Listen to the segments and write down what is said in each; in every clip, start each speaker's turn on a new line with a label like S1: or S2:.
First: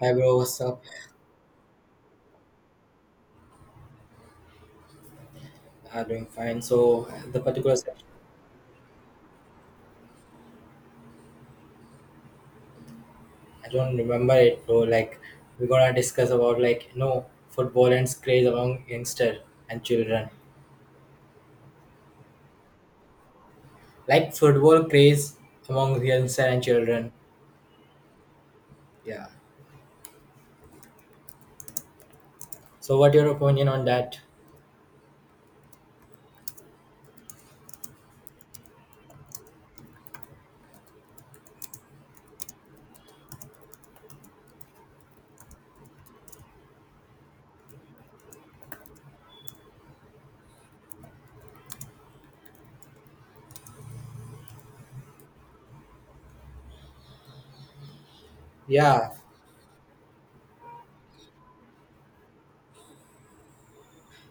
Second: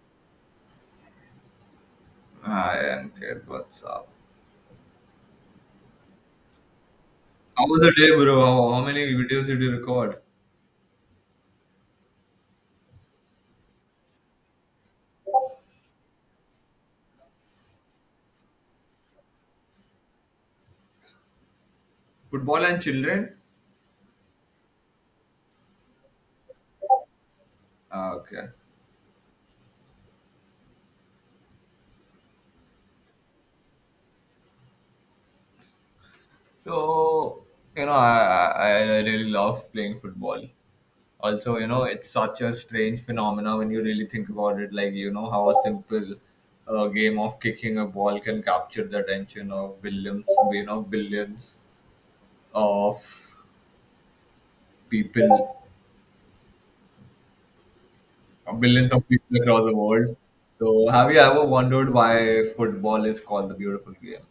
S1: Hi bro, what's up?
S2: Hi, Ankit. What's up?
S1: Doing fine. So the
S2: How
S1: particular
S2: was the
S1: section,
S2: day, bro? How many videos did you record?
S1: I don't remember it, bro. Like we're gonna discuss about football and its craze among youngster and children.
S2: Football and children?
S1: Like football craze among youngster and children.
S2: Ah, okay.
S1: Yeah. So what your opinion on that?
S2: So, I really love playing football. Also, you know, it's such a strange phenomena when you really think about it. Like, you know, how a simple game of kicking a ball can capture the attention of billions, you know, of people billions of
S1: Yeah.
S2: people across the world. So, have you ever wondered why football is called the beautiful game?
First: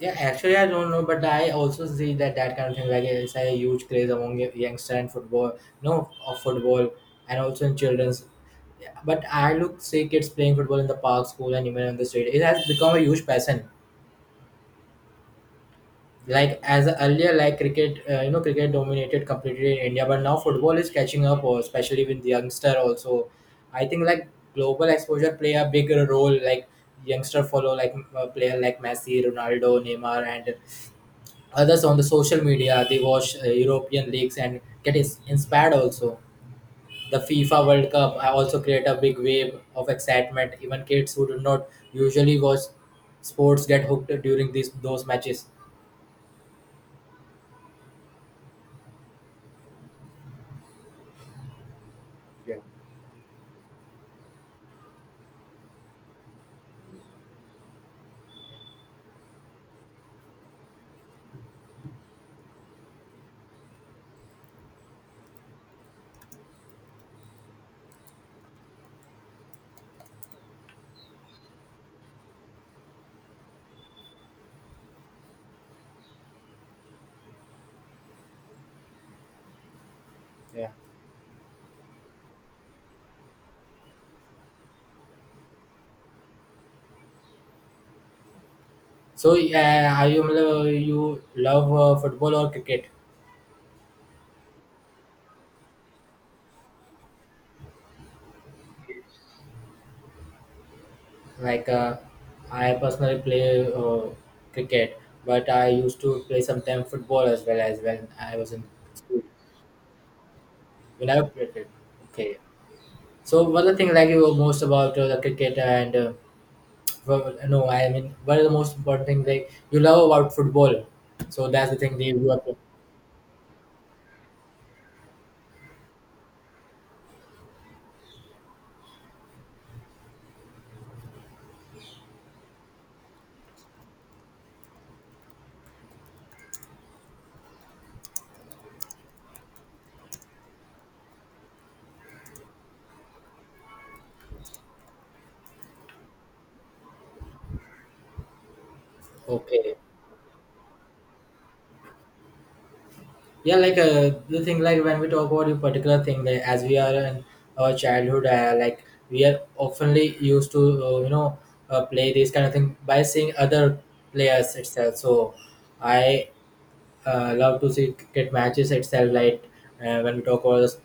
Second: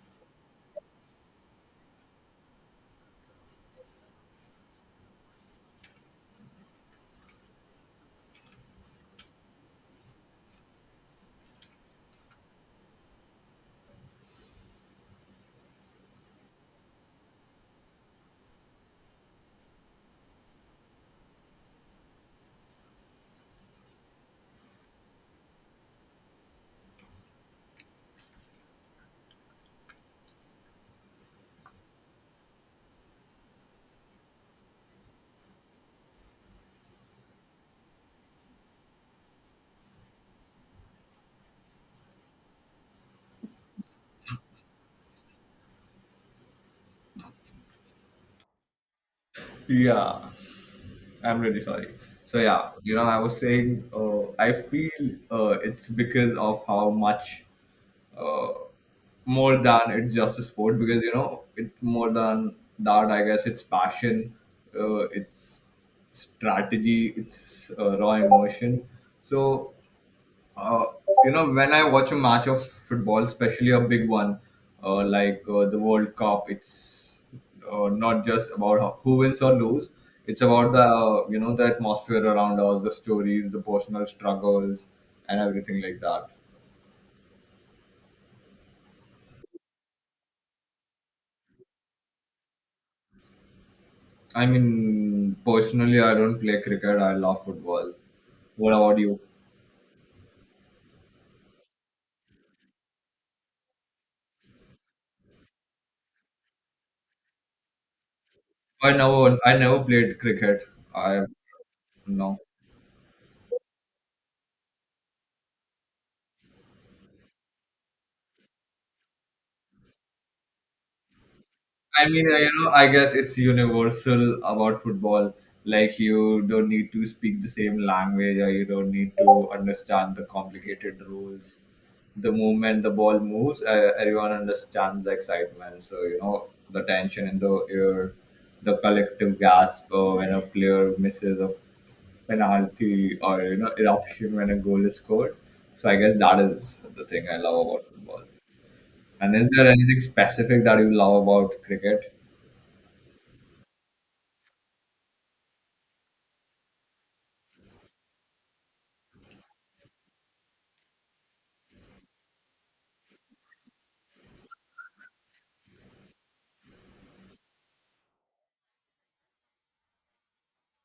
S1: Yeah, actually, I don't know, but I also see that kind of thing. Like, it's a huge craze among youngster and football, no, of football, and also in children's. Yeah, but I look see kids playing football in the park, school, and even on the street. It has become a huge passion. Like as earlier, like cricket, cricket dominated completely in India, but now football is catching up, or especially with the youngster also. I think like global exposure play a bigger role. Like youngster follow like player like Messi, Ronaldo, Neymar, and others on the social media. They watch european leagues and get inspired also. The fifa world cup also create a big wave of excitement even kids who do not usually watch sports get hooked during these those matches.
S2: Yeah, I'm really sorry. So
S1: Yeah.
S2: yeah, you know, I was saying, I feel it's because of how much uh, more than it's just a sport. Because you know, it more than that, I guess it's passion, it's strategy, it's raw emotion. So Uh, you know, when I watch a match of football, especially a big one, like the World Cup, it's not just about how, who wins or lose. It's about the you know the atmosphere around us, the stories, the personal struggles, and everything like that.
S1: So are you you love football or cricket?
S2: I mean, personally, I don't play cricket. I love football. What about you?
S1: Like I personally play uh, cricket, but I used to play sometimes football as well as when I was in
S2: I
S1: school.
S2: never, I never played cricket.
S1: You
S2: I
S1: never played it? Okay.
S2: no.
S1: So what are the things like you love most about the cricket and well, no, I mean what are the most important things like you love about football? So that's the thing that
S2: I mean,
S1: you
S2: you
S1: have.
S2: know, I guess it's universal about football. Like you don't need to speak the same language, or you don't need to understand the complicated rules. The moment the ball moves, everyone understands the excitement. So you know the tension in the air, the collective gasp when a player misses a penalty, or you know eruption when a goal is scored. So I guess that is the thing I love about football. And is there
S1: Okay,
S2: anything specific that you love about cricket?
S1: yeah, like the thing like when we talk about a particular thing, like as we are in our childhood, like we are oftenly used to play this kind of thing by seeing other players itself. So I love to see cricket matches itself. Like when we talk about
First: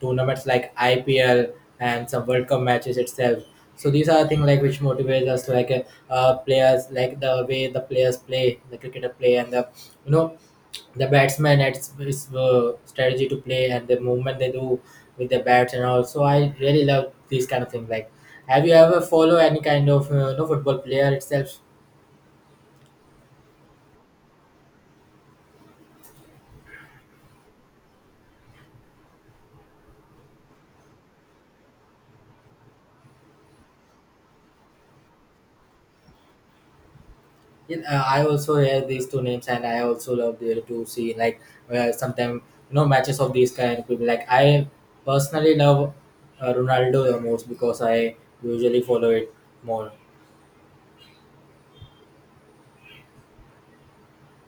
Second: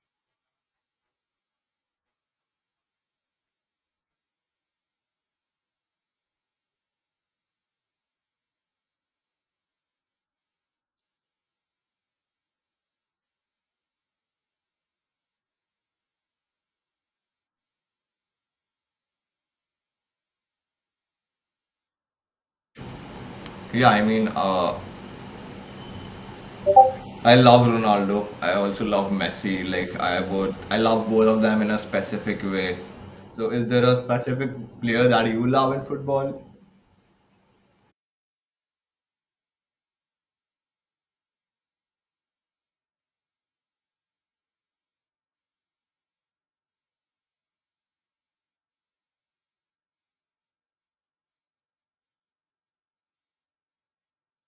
S1: tournaments like IPL and some World Cup matches itself. So these are things like which motivates us, like players, like the way the players play, the cricketer play, and the you know the batsman it's his strategy to play and the movement they do with the bats and all. So I really love these kind of things. Like, have you ever follow any kind of football player itself?
S2: Yeah, I mean, I love Ronaldo. I also love Messi. Like I love both of them in a specific way. So, is there a specific player that you love in football?
S1: In, I also hear these two names, and I also love the, to see like sometimes you know matches of these kind of people. Like I personally love Ronaldo the most because I usually follow it more.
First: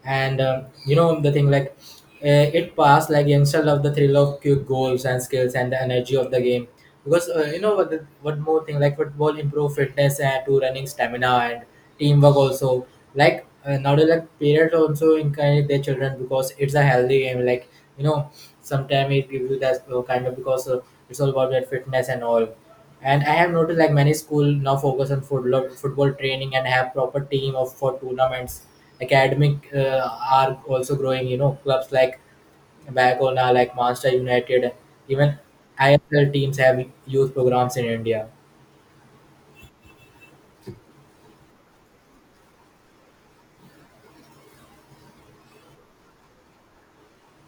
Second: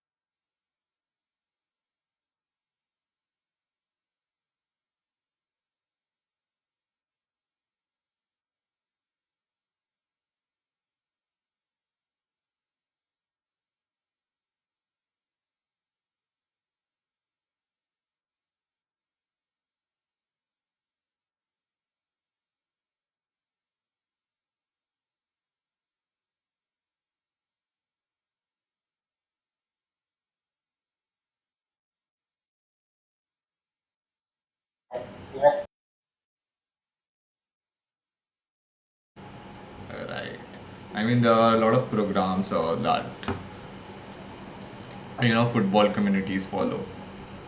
S1: And you know the thing like it passed like youngster love the thrill of quick goals and skills and the energy of the game, because what the, what more thing like football improve fitness and to running stamina and teamwork also. Like nowadays like parents also encourage their children because it's a healthy game. Like you know sometimes it gives you that kind of because it's all about that fitness and all. And I have noticed like many school now focus on football training and have proper team of for tournaments. Academic are also growing. You know, clubs like Barcelona, like Manchester United, even ISL teams have youth programs in India.
S2: Right. I mean, there are a lot of programs that you know football communities follow.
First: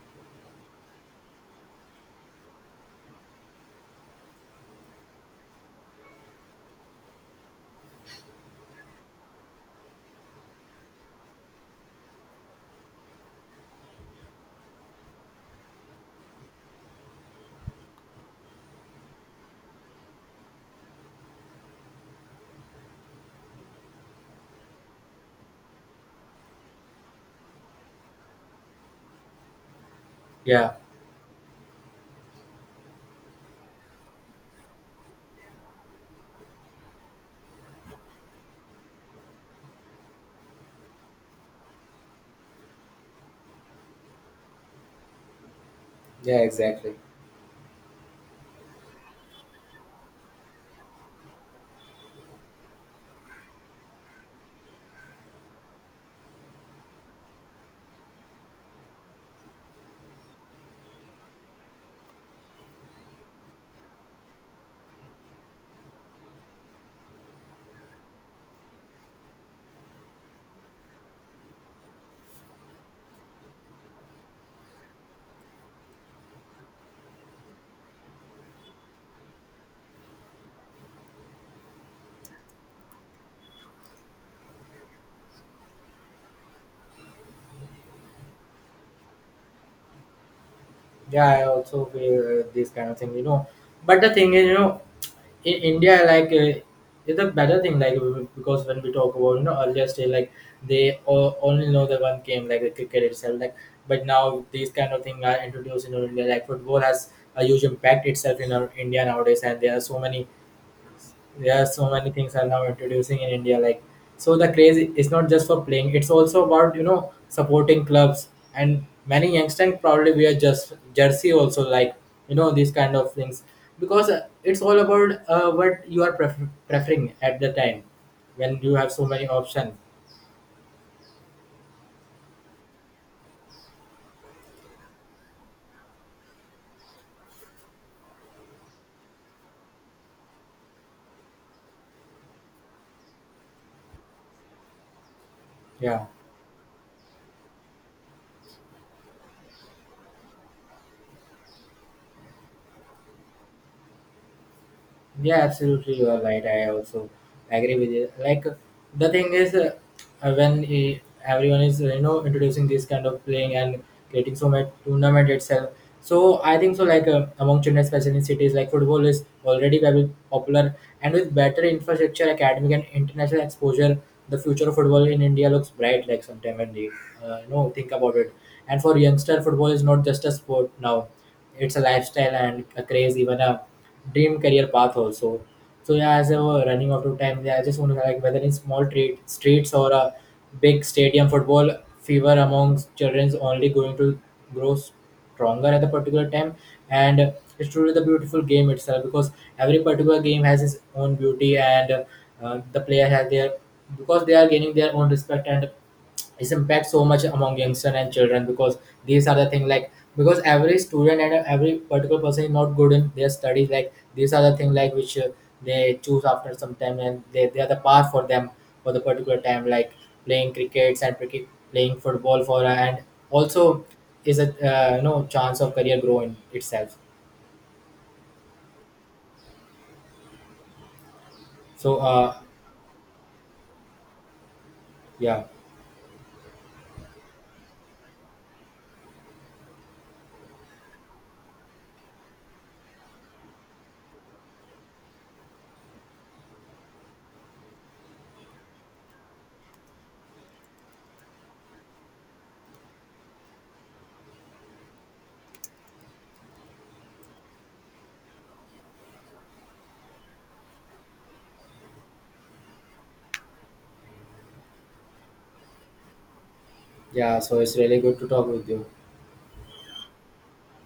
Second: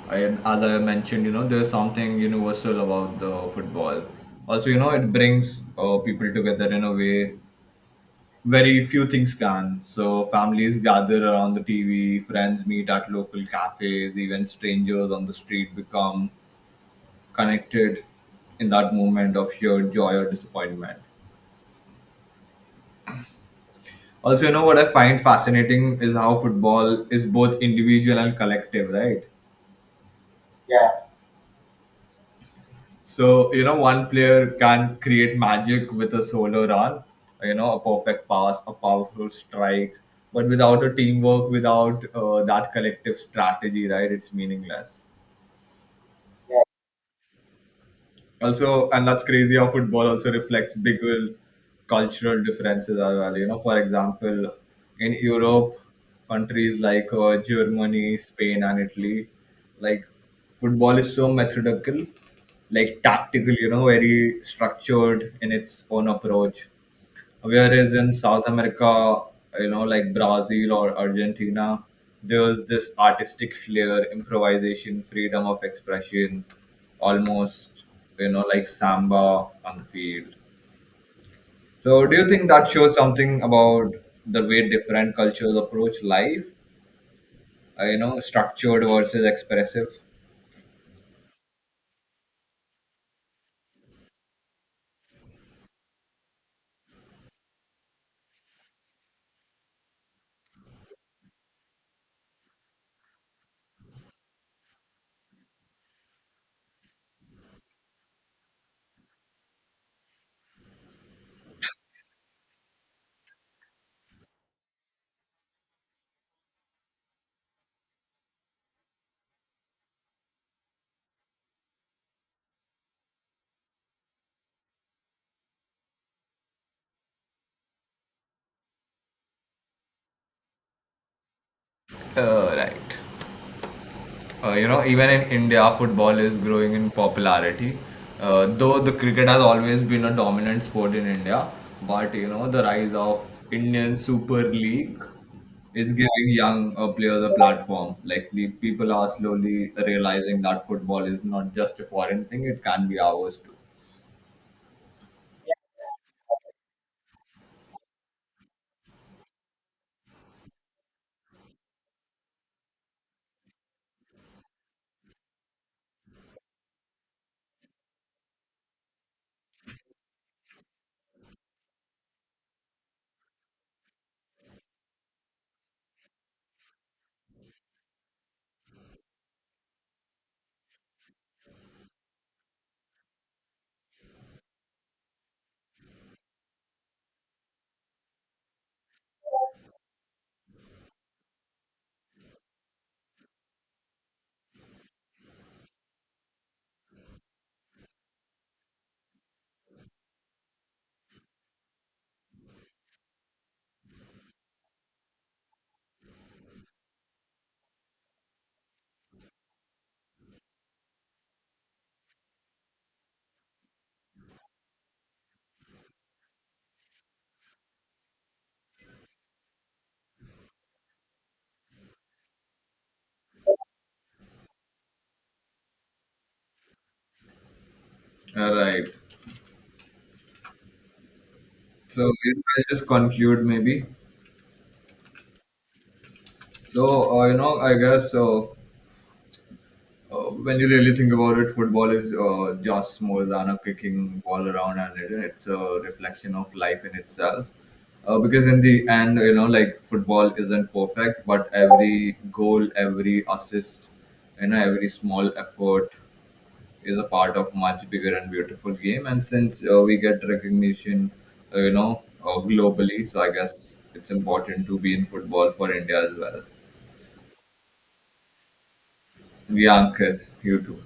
S2: I, as I mentioned, you know, there's something universal about the football. Also, you know, it brings people together in a way very few things can. So families gather around the TV, friends meet at local cafes, even strangers on the street become connected in that moment of shared joy or disappointment. Also, you know what I find fascinating is how football is both individual and collective, right?
S1: Yeah,
S2: Yeah. So, you know, one player can create magic with a solo run, you know, a perfect pass, a powerful strike, but without a teamwork, without that collective strategy, right, it's meaningless
S1: yeah, exactly.
S2: also. And that's crazy how football also reflects bigger cultural differences as well, you know, for example, in Europe, countries like Germany, Spain and Italy, like football is so methodical, like tactical, you know, very structured in its own approach, whereas in South America, you know, like Brazil or Argentina, there's this artistic flair, improvisation, freedom of expression, almost, you know, like samba on the field. So do you think that shows something about the way different cultures approach life, you know, structured versus expressive?
S1: Yeah, I also feel this kind of thing. You know, but the thing is, you know, in India, like. It's a better thing, like because when we talk about you know earlier stage, like they only know the one game, like the cricket itself, like, but now these kind of things are introduced in India. Like football has a huge impact itself in our India nowadays, and there are so many things are now introducing in india. Like so the craze is not just for playing, it's also about you know supporting clubs, and many youngsters probably wear just jersey also. Like you know these kind of things, because it's all about what you are preferring at the time when you have so many options.
S2: Right. You know, even in India, football is growing in popularity. Though the cricket has always been a dominant sport in India, but you know, the rise of Indian Super League is
S1: Yeah.
S2: giving young players a platform. Like the people are slowly realizing that football is not just a foreign thing; it can be ours too.
S1: Yeah, absolutely, you are right. I also agree with you. Like the thing is, uh, when eh, everyone is you know introducing this kind of playing and creating so much tournament itself, so I think so. Like among children, especially in cities, like football is already very popular, and with better infrastructure, academic, and international exposure, the future of football in India looks bright. Like sometime when they think about it, and for youngster, football is not just a sport now; it's a lifestyle and a craze, even a dream career path also. So yeah, as I were running out of time, yeah, I just want to like whether in small trade streets or a big stadium football fever amongst children is only going to grow stronger at a particular time, and it's truly the beautiful game itself, because every particular game has its own beauty and the player has their, because they are gaining their own respect and its impact so much among youngsters and children. Because these are the thing like, because every student and every particular person is not good in their studies, like these are the thing like which they choose after some time and they are the path for them for the particular time, like playing crickets and cricket, playing football for, and also is a chance of career growing itself.
S2: All right.
S1: So
S2: So I'll just conclude maybe.
S1: yeah.
S2: So you know, I guess so. When you really think about it, football is just more than a kicking ball around, and it's a reflection of life in itself. Because in the end, you know, like football isn't perfect, but every goal, every assist, you know, every small effort is a part of much bigger and beautiful game. And since we get recognition, globally, so I guess it's important to be in football for India as well.
S1: Yeah, so it's really good to talk with you.
S2: Yeah, Ankit, you too.